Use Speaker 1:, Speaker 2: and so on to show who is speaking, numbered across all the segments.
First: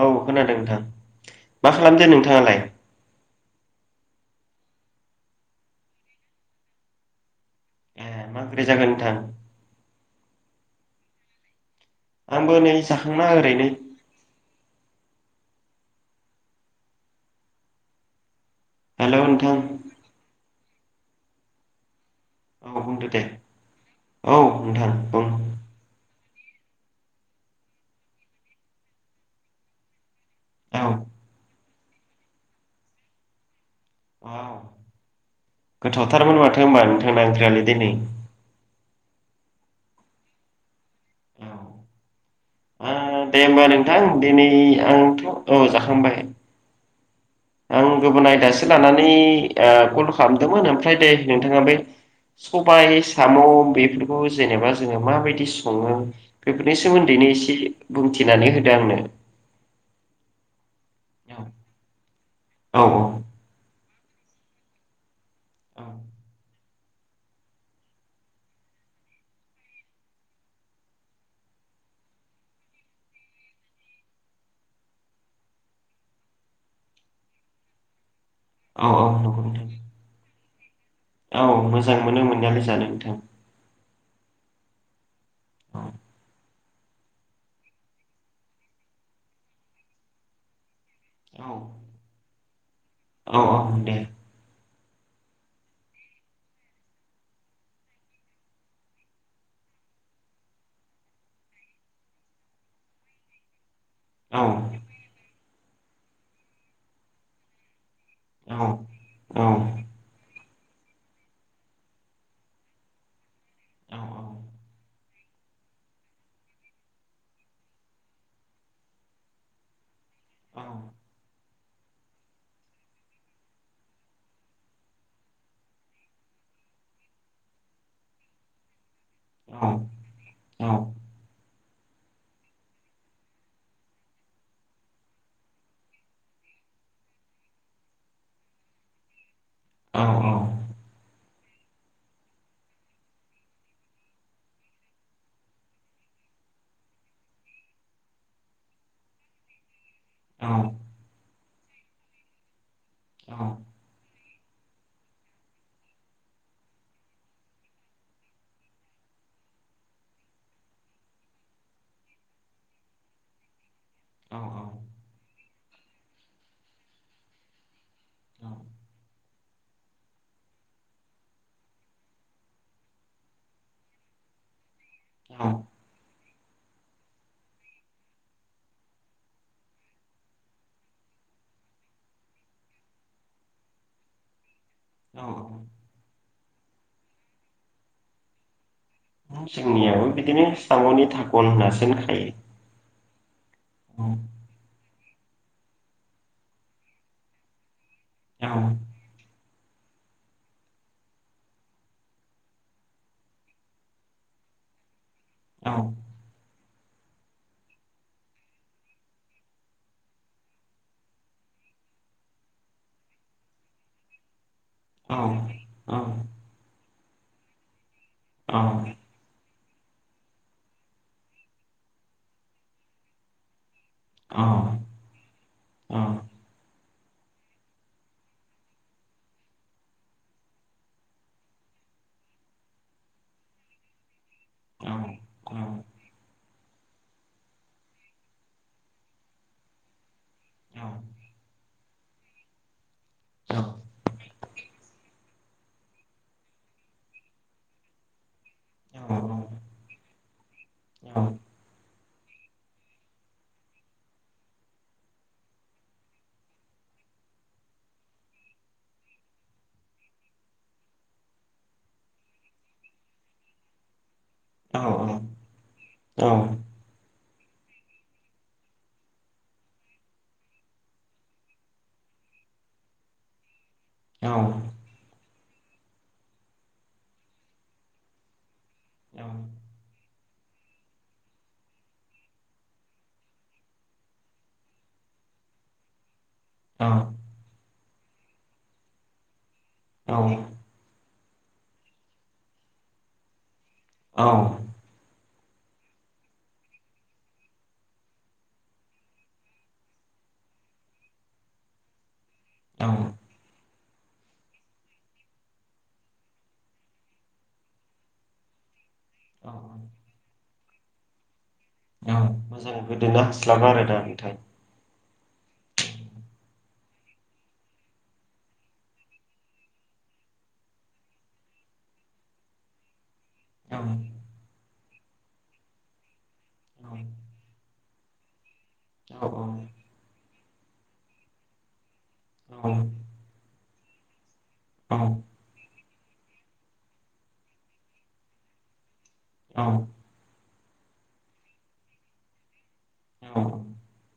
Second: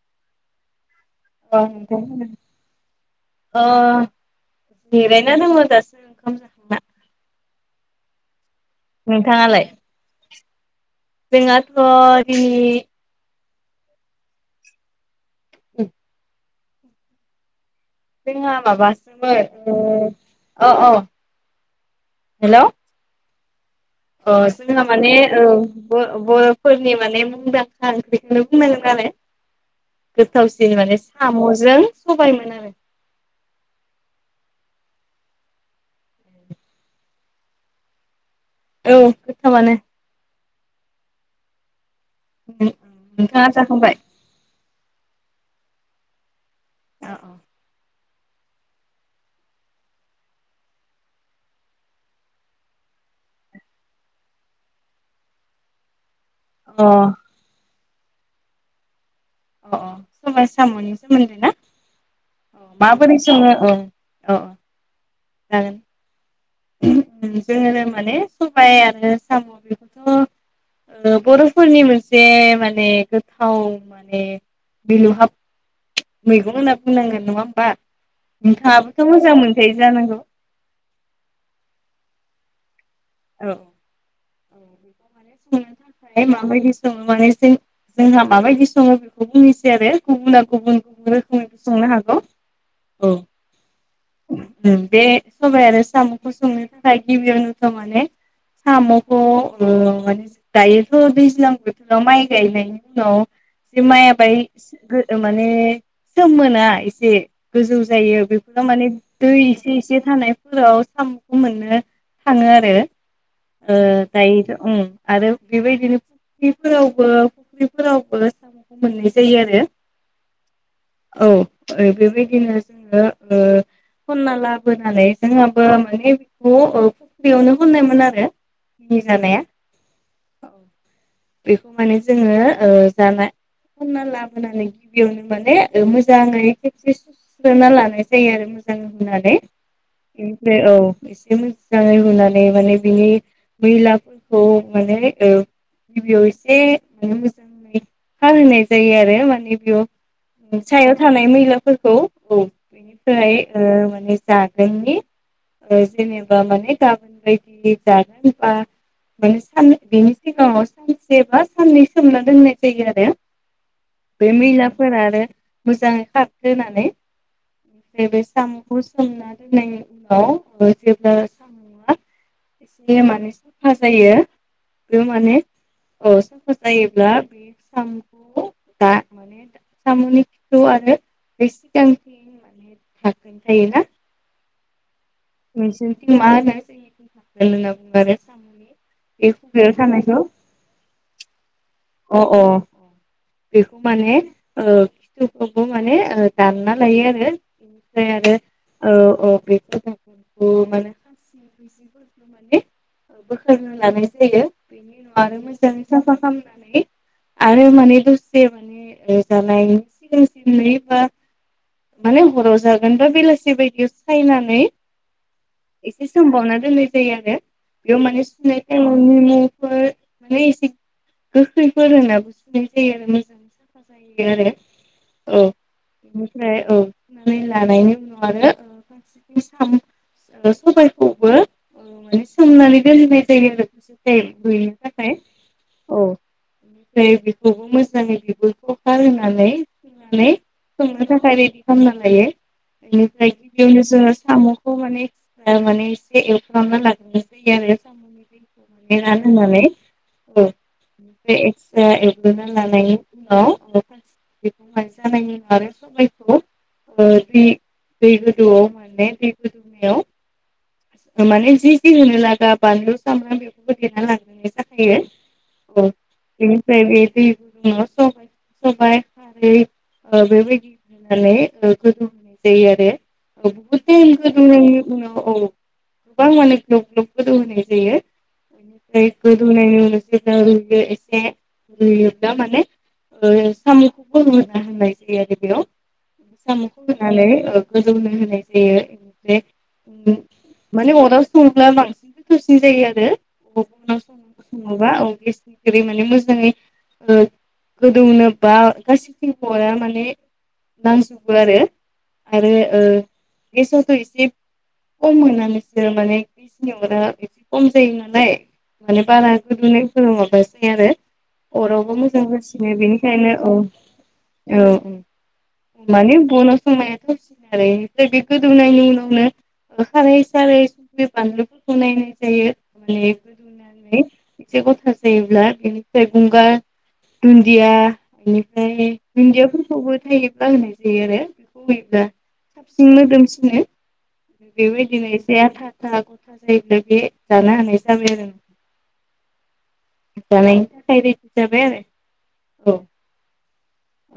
Speaker 1: औ खोनादों नोंथां
Speaker 2: औ
Speaker 1: मा खालामदो
Speaker 2: नोंथां
Speaker 1: नोंथाङालाय?
Speaker 2: अ जिरायना दङ' दासो ओंखाम जाखांना।
Speaker 1: ए मा ओंख्रि जाखो नोंथां?
Speaker 2: नोंथाङालाय [unintelligible] [inaudible]
Speaker 1: आंबो नै
Speaker 2: दिनै
Speaker 1: जाखांना ओरैनो
Speaker 2: [unintelligible] [inaudible] जोंहा
Speaker 1: हेल' नोंथां
Speaker 2: माबासोमोन ओ अ-अ।
Speaker 1: औ बुंदो दे? औ
Speaker 2: अ जोंहा
Speaker 1: नोंथां
Speaker 2: माने
Speaker 1: बुं
Speaker 2: ओ बो-बो फोरनि माने मुंदांखा बेखौनो बुंनांगोन आरो। गोथावसिन
Speaker 1: औ
Speaker 2: माने साम'जों सबायमोन आरो।
Speaker 1: औ गोथावथारमोन माथो होनबा नोंथांना ओंख्रियालाय दिनै?
Speaker 2: औ गोथावानो।
Speaker 1: आ दे
Speaker 2: नोंथाङा
Speaker 1: होमबा
Speaker 2: जाखांबाय
Speaker 1: नोंथां दिनै आंथ' औ जाखांबाय।
Speaker 2: अ-अ।
Speaker 1: खौ गुबुन आयदासो लानानै ओ कल खालामदोंमोन ओमफ्राय दे नोंथाङा बे सबाय साम' बेफोरखौ जेनेबा जोङो माबायदि सङो? बेफोरनि
Speaker 2: अ
Speaker 1: सोमोन्दैनो एसे बुंथिनानै होदो आंनो?
Speaker 2: अ-अ समाय साम'नि सोमोन्दै
Speaker 1: औ
Speaker 2: ना औ माबोरै सङो ओ अ जागोन [unintelligible] जोङो माने सबाय आरो साम' [unintelligible] ओ बर'फोरनि मोनसे माने गोथाव माने मिलुहाब मैगं होनना बुंनांगोन नङा होमबा
Speaker 1: औ औ
Speaker 2: नोंथाबोथ' मोजां
Speaker 1: नंगौ
Speaker 2: मोनथायायो
Speaker 1: नोंथां
Speaker 2: जानांगौ
Speaker 1: औ मोजां मोनो मोननायालाय जानो नोंथां
Speaker 2: औ [unintelligible] [unintelligible] जोंहा माबायदि सङो बेखौ बुंनोसै आरो गुबुन गुबुन
Speaker 1: औ
Speaker 2: रोखोमै संनो हागौ
Speaker 1: औ औ दे
Speaker 2: बे सबाय आरो साम'खौ संनो थाखाय गिबियावनोथ' माने साम'खौ माने दायोथ' दैज्लां बोथोराव माइ गायनायनि उनाव माइआ
Speaker 1: औ
Speaker 2: बाहाय माने सोमोना एसे गोजौ जायो
Speaker 1: औ
Speaker 2: बेफोराव माने दै
Speaker 1: औ
Speaker 2: एसे एसे थानाय फोराव साम'खौ मोननो थाङो आरो
Speaker 1: औ
Speaker 2: दायो उम आरो बेबायदिनो फुख्रिफोरावबो फुख्रिफोरावबो साम'खौ मोननाय जायो आरो औ बेबायदिनो जोङो ओ खनना लाबोनानै जोंहाबो माने बेखौ फुख्रियावनो [inaudible] बेखौ माने जोङो जाना खनना लाबोनानै गिबियावनो माने मोजाङै खेबसे सुस्रोना लानाय जायो आरो मो [inaudible] माने बिनि मैलाफोरखौ माने ओ [unintelligible]
Speaker 1: औ
Speaker 2: सायाव थानाय मैलाफोरखौ औ बेनिफ्राय ओ माने जागोननि जेनेबा माने गाबोन बायदि जागोन बा माने सान बिनि सिगाङाव सानसे बा साननै सोमना दोननाय जायो आरो बे मैलाफोरा आरो मोजाङै खारथो होनानै [inaudible] एसे माने साफा जायो बेयाव माने औ सा फा जायोब्ला बे सामुखौ [inaudible] [inaudible] [inaudible] खुगायाव थानायखौ अ अ
Speaker 1: [inaudible]
Speaker 2: बेखौ
Speaker 1: औ
Speaker 2: माने खिथुफ्रावबो माने दानना लायो आरो
Speaker 1: औ
Speaker 2: [inaudible] बोखारना लानाय जायो बेनि उनाव आरो
Speaker 1: औ
Speaker 2: मोजाङै साफा खालामनानै आरो माने दसे माने जानायनि सिगां सिन नै बा माने हराव जागोन बा बेलासि बायदियाव सायनानै
Speaker 1: औ औ
Speaker 2: एसे सोंबावना दोननाय जायो आरो बेयाव माने सुनाय टाइमाव नि मु माने एसे गोखैफोर होना सुनाय जायो आरो मोजां साफा जायो आरो औ बेनिफ्राय औ [unintelligible] [inaudible] बेनिफ्राय बेखौबो मोजाङै बिगुरखौ गारहोनानै नानै संनो थाखाय रेडि खालामना लायो बेनिफ्राय गिबियावनो जोङो साम'खौ माने [inaudible] [inaudible] [inaudible] दै दै गोदैआव माने दै गोदौनायाव माने जि जि होनो लागा बानलु सामब्राम बेखौबो देना लाना
Speaker 1: औ
Speaker 2: जाखायो औ बेनिफ्राय बे दै गुदुंङाव सबाय सबाय खारै ओ बेबायदि होनानै गोदौ होनाय जायो आरो बुहुद
Speaker 1: औ औ
Speaker 2: गोबां माने ग्लब ग्लब गोदौ होनाय जायो ओमफाय गोदौनायनि उनाव जोंङो एसे रुयोब्ला माने साम'खौबो होनो होननाय जायो आरो बेयाव साम'खौ
Speaker 1: औ
Speaker 2: होनालाय गोदोवनो होनाय जायो
Speaker 1: औ
Speaker 2: बेनिफ्राय माने अनाव सङोला बांसिन साबसिन जायो
Speaker 1: औ
Speaker 2: आरो [unintelligible] गोदौनो बा गासैबो हरा माने नांजोबो आरो आरो ओ
Speaker 1: औ
Speaker 2: गेसावथ' एसे खम मोना बिसोरो माने बिसनि अरा एसे खम जायो नालाय माने बारा गोरैनाय फोर माबा जाया आरो अरावबो
Speaker 1: औ मोजां
Speaker 2: मोजगासिनो
Speaker 1: गोदोनो
Speaker 2: बेनिखायनो औ
Speaker 1: हास्लाबा आरो दा नोंथां
Speaker 2: औ औ माने बन'संनायायाथ'सिन आरो ओमफ्राय बे गोदौनायनि उनावनो खारै सारै संख्रि बानलुफोरखौ नायनाय जायो
Speaker 1: औ
Speaker 2: माने [unintelligible] एसे गथा जायोब्ला बेनिफ्राय गंगार दुन्दिया बेनिफ्राय
Speaker 1: औ
Speaker 2: दुन्दियाफोरखौबो थायोब्ला होनाय जायो आरो बेखौ होयोब्ला साबसिन मोदोमसिनो
Speaker 1: औ
Speaker 2: बेबायदिनो एसे आथा आथा गथा जायोब्ला बे जानो हानाय जाबाय आरो [inaudible]
Speaker 1: औ
Speaker 2: जानायदि थाखाय रेदि जाबाय आरो अ
Speaker 1: औ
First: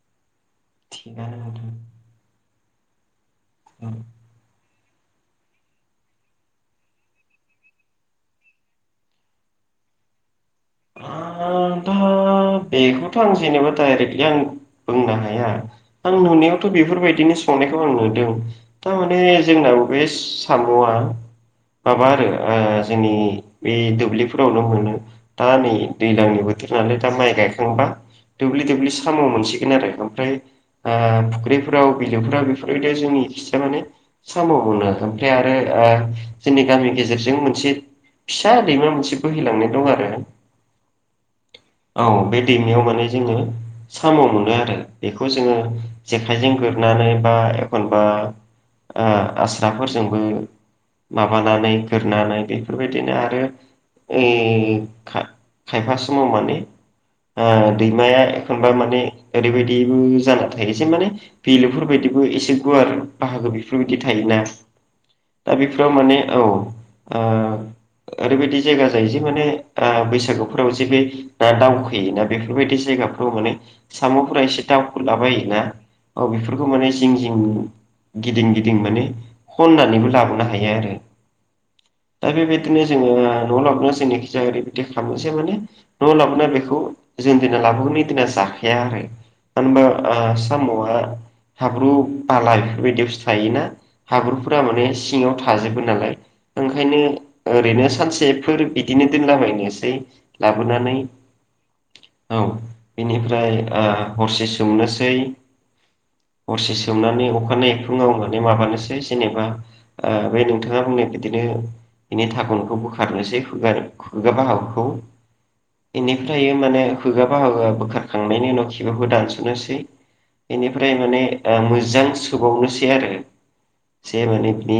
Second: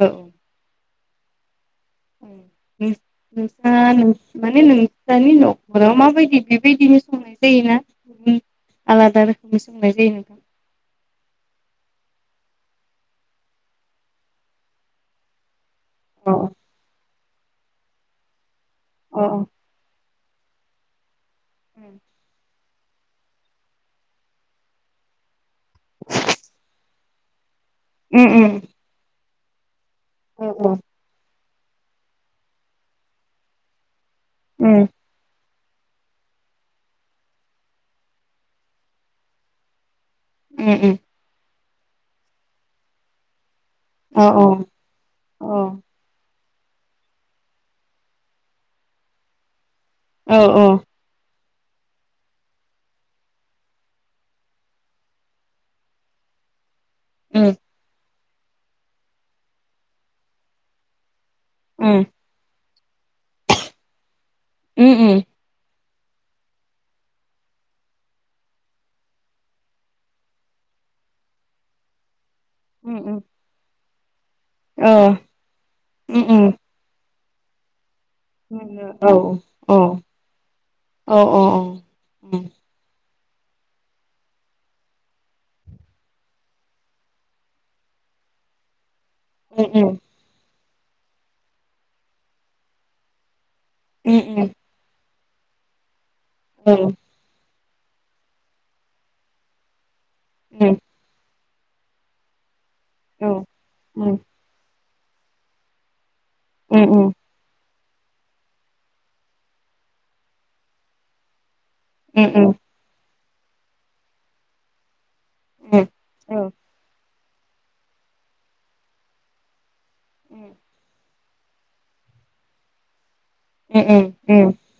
Speaker 2: औ
Speaker 1: थिगानो नोंथां
Speaker 2: [unintelligible] नोंसा
Speaker 1: ओं
Speaker 2: माने नोंसानि न'खराव माबायदि बेबायदिनो संनाय जायोना? आलादा रोखोमनि सोंनाय जायो नोंथां
Speaker 1: आ बेखौथ' आं जेनेबा डाइरेक्टलि आं बुंनो हाया आं
Speaker 2: अ
Speaker 1: नुनायावथ' बेफोरबायदिनो संनायखौ आं नुदों थारमाने
Speaker 2: अ
Speaker 1: जोंन बे साम'आ माबा आरो ओ जोंनि बे दुब्लिफोरावनो मोनो दा नै दैजलांनि बोथोर नालाय दा माइ गाय गायखांबा
Speaker 2: उम उम
Speaker 1: दुब्लि दुब्लि साम' मोनसिगोन आरो ओमफ्राय ओ फुख्रि फ्राव बिलोफ्राव बेफोरबायदियाव जोंनि खिथिजा माने साम'
Speaker 2: उम
Speaker 1: मोनो ओमफ्राय आरो ओ जोंनि गामि गेजेरजों मोनसे फिसा दैमा मोनसे बोहैलांनाय दं आरो
Speaker 2: उम उम
Speaker 1: औ बे दैमायाव माने जोङो साम'
Speaker 2: अ
Speaker 1: मोनो
Speaker 2: औ
Speaker 1: आरो बेखौ
Speaker 2: औ
Speaker 1: जोङो जेखा इजों गुरनानै बा एखनबा ओ फाजसाफोरजोंबो माबानानै गोरोननानै बेफोरबायदिनो आरो ओय खायफा समाव माने ओ
Speaker 2: उम
Speaker 1: दैमाया एखनबा माने ओरैबायदिबो जाना थायोसे माने
Speaker 2: उम
Speaker 1: बेलुफोरबायायदिबो एसे गुवार बाहागो बेफोरबायदि थायोना
Speaker 2: उम
Speaker 1: दा बे बे माने औ ओ ओरैबायदि जायगा जायो जे माने ओ बैसागुफोराव जे बे ना दाउ बेफोरबायदि जायगाफ्राव माने मामु फुरा एसे
Speaker 2: औ
Speaker 1: दावउखलाबायायोना
Speaker 2: उम
Speaker 1: औ
Speaker 2: उम
Speaker 1: बेफोरखौ माने जिं जिं गिदिं गिदिं माने
Speaker 2: औ औ
Speaker 1: खननानैबो लाबोनो हायो आरो
Speaker 2: औ औ
Speaker 1: दा
Speaker 2: उम
Speaker 1: बेबायदिनो जोङो न' लाबनो जोंनिखि जाया ओरैबायदि खालामो जे माने न' लाबनो बे जे दिना लाबोगोन बे दिना जाखाया आरो
Speaker 2: उम
Speaker 1: होनबा
Speaker 2: उम
Speaker 1: ओ साम'आ हाब्रु बाला ऐफोरबादि बुसथु थायोना
Speaker 2: उम
Speaker 1: हाब्रुफोरा माने सिङाव थाजोबो नालाय
Speaker 2: उम
Speaker 1: ओंखायनो ओरैनो सानसेफोर बिदिनो दोनलाबायनोसै
Speaker 2: उम
Speaker 1: लाबोनानै औ बेनिफ्राय ओ हरसे सोमनोसै हरसे
Speaker 2: उम
Speaker 1: सोमनानै अखानायै फुङाव माने माबानोसै जेनेबा ओ बे नोंथाङा बुंनाय बिदिनो बेनि थागनखौ बोखारनोसै खु खुगा बाहागुखौ
Speaker 2: उम
Speaker 1: बेनि थायो माने खुगा बाहागोआ बोखारखांनायनि उनाव खिबुखौ दानस'नोसै बेनिफ्राय माने ओ मोजां सोबावनोसै आरो
Speaker 2: उम
Speaker 1: से
Speaker 2: उम
Speaker 1: माने बिनि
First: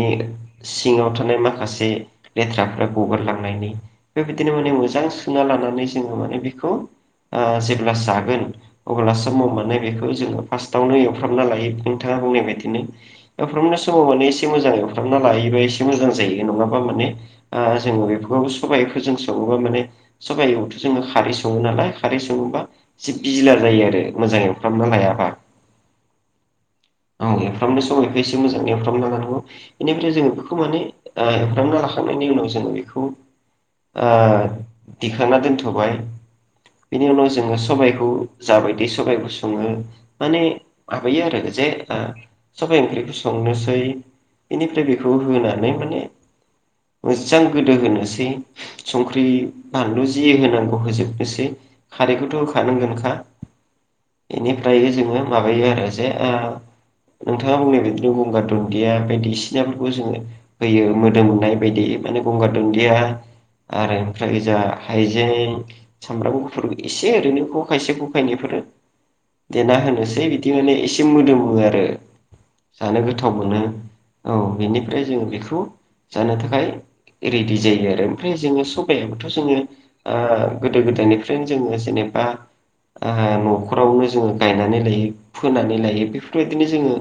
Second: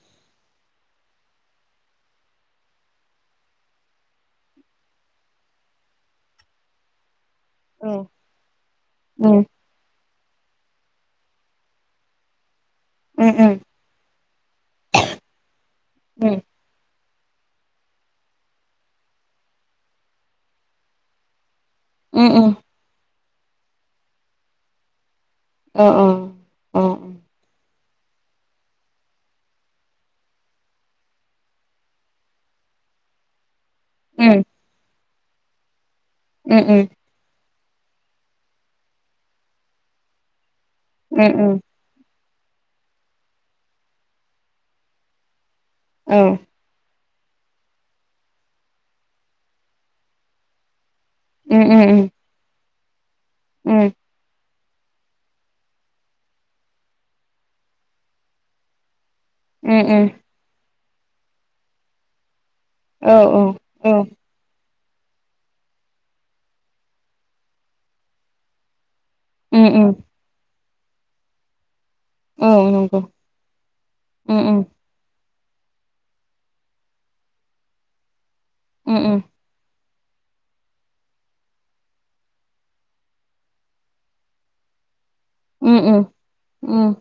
Speaker 1: सिङाव थानाय माखासे लेथ्राफोरा गगारलांनायनि बेबायदिनो माने मोजां सुना ला माने जोङो माने बिखौ ओ
Speaker 2: औ
Speaker 1: जेब्ला जागोन अब्लासो म
Speaker 2: उम
Speaker 1: माने बिखौ जों जोङो फासथआवनो एवफ्रामना लायो नोंथाङा बुंनाय बादिनो
Speaker 2: उम उम
Speaker 1: एवफ्रामनाय समाव माने एसे एसे मोजां एवफ्रामना लायोबा एसे मोजां
Speaker 2: उम
Speaker 1: जायो नङाबा माने ओ जोङो बेफोरखौ सबाइफोरजों सङोबा माने सबाइआवथ' जों खारै सङो नालाय खारै
Speaker 2: उम उम
Speaker 1: सङोबा एसे बिजलार जायो आरो मोजां एवफ्रामना लायाबा।
Speaker 2: अ अ अ
Speaker 1: सबायखौ एसे मोजाङै एवफ्रामना लानांगौ बेनिफ्राय जोङो बेखौ माने ओ एवफ्रामना लाखांनायनि उनाव जोङो बेखौ [unintelligible] ओ
Speaker 2: उम
Speaker 1: दिखांना दोनथ'बाय
Speaker 2: उम
Speaker 1: बिनि उनाव जोङो सबाइखौ जाबायदि सबाइखौ सङो माने माबायो आरो
Speaker 2: उम
Speaker 1: जे ओ सबाय ओंख्रिखौ संनोसै बेनिफ्राय बेखौ होनानै माने
Speaker 2: औ उम
Speaker 1: मोजां गोदो होनोसै संख्रि बानलु जि होनांगौ होजोब एसे
Speaker 2: उम उम
Speaker 1: खारैखौथ' होखानांगोनखा
Speaker 2: उम
Speaker 1: बेनिफ्राय जोङो माबायो आरो जे ओ नोंथाङा बुंनाय बिदिनो गंगार दुन्दिया बायदिसिनाफोरखौ जोङो
Speaker 2: उम
Speaker 1: होयो मोदोमनाय बादि माने गंगार दुन्दिया
Speaker 2: औ औ
Speaker 1: आरो
Speaker 2: उम
Speaker 1: ओमफ्राय जा हाइजें सामब्राम गुफुर एसे ओरैनो खखायसे गखायनैफोर देना
Speaker 2: उम
Speaker 1: होनोसै बिदि माने एसे मोदोमो आरो
Speaker 2: औ
Speaker 1: जानो
Speaker 2: नंगौ
Speaker 1: गोथाव मोनो औ
Speaker 2: उम उम
Speaker 1: बेनिफ्राय जों बेखौ जानो थाखाय रेडि जायो आरो ओमफ्राय जोङो
Speaker 2: उम
Speaker 1: सबायाबोथ' जोङो ओ गोदो गोदायनिफ्रायनो जोङो जेनेबा ओ न'खरावनो जोङो गायनानै लायो फोनानै
Speaker 2: उम उम
Speaker 1: लायो बेफोरबायदिनो जोङो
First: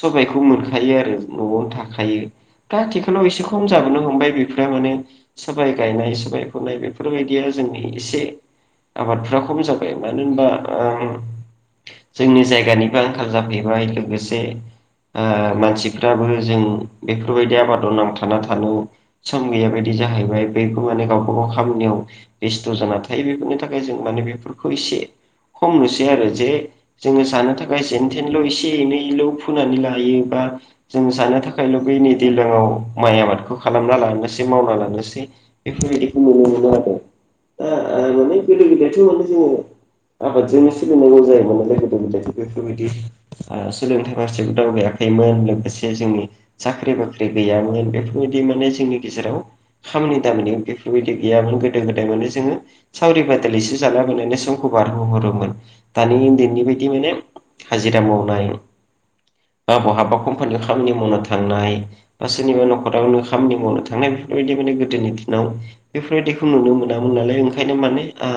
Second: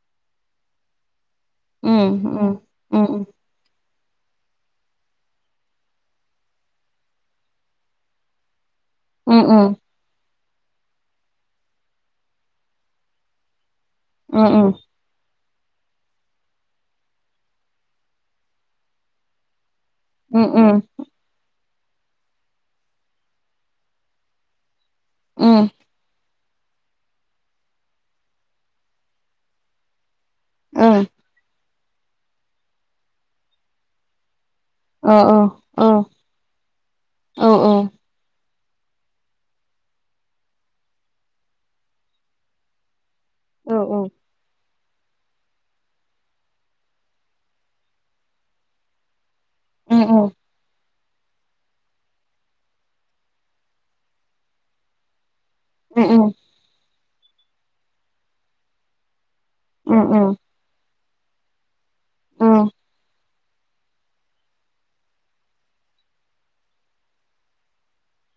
Speaker 1: सबायखौ मोनखायो आरो न'आवनो
Speaker 2: उम
Speaker 1: थाखायो
Speaker 2: उम
Speaker 1: दा
Speaker 2: उम उम
Speaker 1: आथिखालाव एसे खम जाबोनो हमबाय बिफोरो माने सबाय गायनाय सबाय फुनाय बेफोरबायदिया जोंनि एसे आबादफोरा
Speaker 2: उम
Speaker 1: खम
Speaker 2: उम
Speaker 1: जाबाय मानो होनबा ओ- जोंनि जायगानिबो आंखाल जाफैबाय लोगोसे ओ मानसिफ्राबो जों बेफोरबायदि आबादाव नांथाना थानो सम गैयाबायदि बे
Speaker 2: उम
Speaker 1: जाहैबाय बेखौ
Speaker 2: उम
Speaker 1: माने गावबा गाव खामानिआव बेस्थ जाना थायो बेफोरनि थाखाय जों माने बेफोरखौ एसे
Speaker 2: उम
Speaker 1: खमनोसै आरो जे जोङो जानो थाखाय जेन थेनल' एसे एनैल' फोनानै लाहैयो बा
Speaker 2: ओं
Speaker 1: जोङो जानो थाखाय [unintelligible] दैलाङाव माइ आबादखौ खालामना लानोसै ए मावना
Speaker 2: अ औ
Speaker 1: लानोसै बेफोरबायदिखौ नुनो मोनो आरो दा
Speaker 2: औ-औ
Speaker 1: माने गोदो गोदायथ' जोङो आबादजोंनो सोलिनांगौ जायोमोन नालाय गोदो गोदायथ' बेफोरबायदि आ
Speaker 2: औ
Speaker 1: सोलोंथाइ फारसेबो दावगाया थायोमोन। लोगोसे जोंनि साख्रि बाख्रि गैयामोन बेफोरबायदि माने जोंनि गेजेराव
Speaker 2: उम
Speaker 1: खामानि
Speaker 2: उम
Speaker 1: दामानि बेफोरबायदि गैयामोन गोदो गोदाय माने जोङो सावरि बादालिसो जालाबायनानै समखौ बारहोहरोमोन।
Speaker 2: उम
Speaker 1: दानि उन्दैनि बायदि माने हाजिरा मावनाय बा
Speaker 2: उम उम
Speaker 1: बहाबा कम्पानियाव खामानि मावनो थांनाय बा सोरनिबा न'खरावनो खामानि मावनो थांनाय बेफोरबायदि माने गोदोनि दिनाव बेफोरबायदिखौ नुनो मोना मोन नालाय ओंखायनो माने आ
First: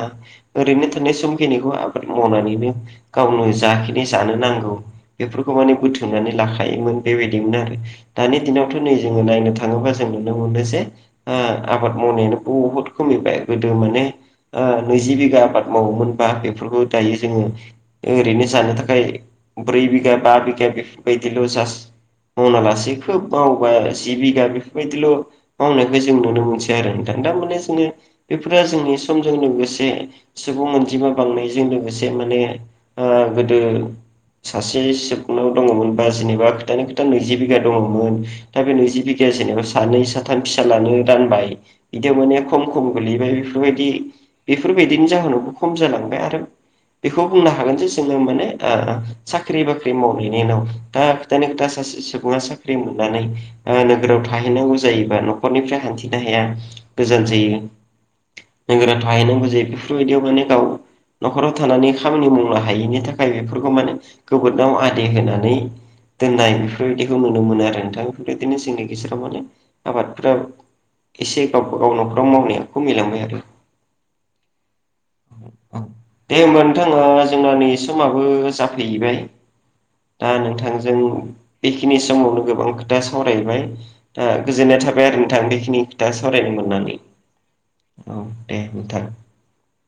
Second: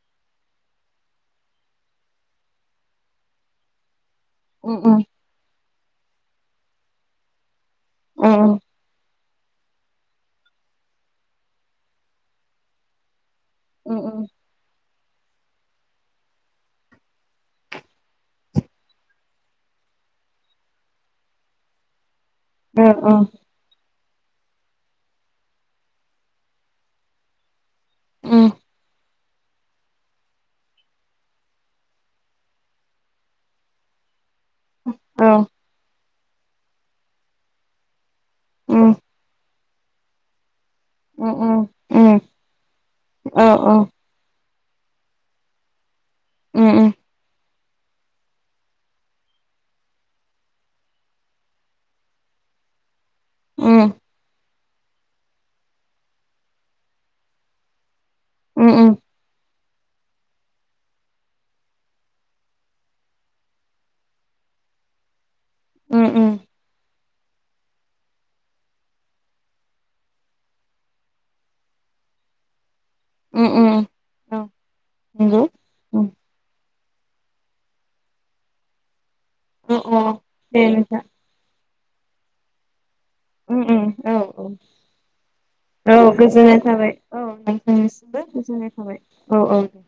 Speaker 1: ओरैनो थानाय समखिनिखौ आबाद मावनानैनो गावनो जाखिनि जानो नांगौ
Speaker 2: उम उम
Speaker 1: बेफोरखौ माने बोथोमनानै लाखायोमोन बेबायदिमोन आरो। दानि
Speaker 2: उम
Speaker 1: दिनावथ' नै जों ङो नायनो थाङोबा जों नुनो मोनो जे ओ आबाद मावनायानो बुहुद खमिबाय। गोदो
Speaker 2: उम
Speaker 1: माने
Speaker 2: उम
Speaker 1: ओ नैजि बिगा आबाद मावोमोनबा बेफोरखौ दायो जोङो ओरैनो जानो थाखाय ब्रै बिगा बा बिगा बेफोरबायदिल' जास मावना लासेै खोब मावोबा आरो। जि बिगा बेफोरबायदिल' मावनायखो जों नुनो मोनसै आरो नोंथां। दा माने जोङो
Speaker 2: उम
Speaker 1: बेफोरो जोंनि समजों लोगोसे सुबुं अनजिमा बांनायजों लोगोसे माने आ गोदो सासे
Speaker 2: औ
Speaker 1: सिबनाव दङमोन बा जेनेबा खोथानि खोथा नैजि बिगा दङमोन। दा बे
Speaker 2: उम
Speaker 1: नैजि बिगाया जेनेबा सानै साथाम फिसालानो
Speaker 2: उम
Speaker 1: रानबाय। इदियाव
Speaker 2: उम
Speaker 1: माने खम खम गोलैबाय
Speaker 2: औ औ
Speaker 1: बेफोरबायदि बेफोरबायदिनि जाहोनावबो खम जालांबाय आरो
Speaker 2: उम उम
Speaker 1: बेखौ बुंनो हा हागोन जे जोङो माने ओ साख्रि बाख्रि मावनायनि उनाव दा खोथानि खोथा सासे सुबुङा साख्रि मोन नानै
Speaker 2: उम
Speaker 1: नोगोराव थाहैनांगौ जायोबा न'खरनिफ्राय हान्थिनो हाया, गोजान जायो। नोगोरा
Speaker 2: उम
Speaker 1: थाहैनांगौ जायो बेफोरबायदियाव माने गाव न'खराव थानानै खामानि मावनो हायिनि थाखाय बेफोरखौ माने गोबोदनाव आदि होना नै
Speaker 2: उम
Speaker 1: दोननाय बेफोरबायदि खौ नुनो मोनो आरो नोंथां। बेफोरबायदिनो जोंनि गेजेराव माने आबादफोरा एसे गावबा गाव न'खराव मावनाया खमिलांबाय आरो।
Speaker 2: उम औ
Speaker 1: दे होमबा नो थां ओ जोंना नै समाबो जाफैहैबाय दा नोंथांजों बेखिनि समावनो गोबां खोथा सावरायबाय
Speaker 2: औ
Speaker 1: दा गोजोननाय थाबाय आरो नोंथां बेखिनि खोथा सावरायनो मोननानै। औ
Speaker 2: नोंनिसिमबो
Speaker 1: दे
Speaker 2: गोजोननाय थाबाय
Speaker 1: नोंथां
Speaker 2: औ औ दे।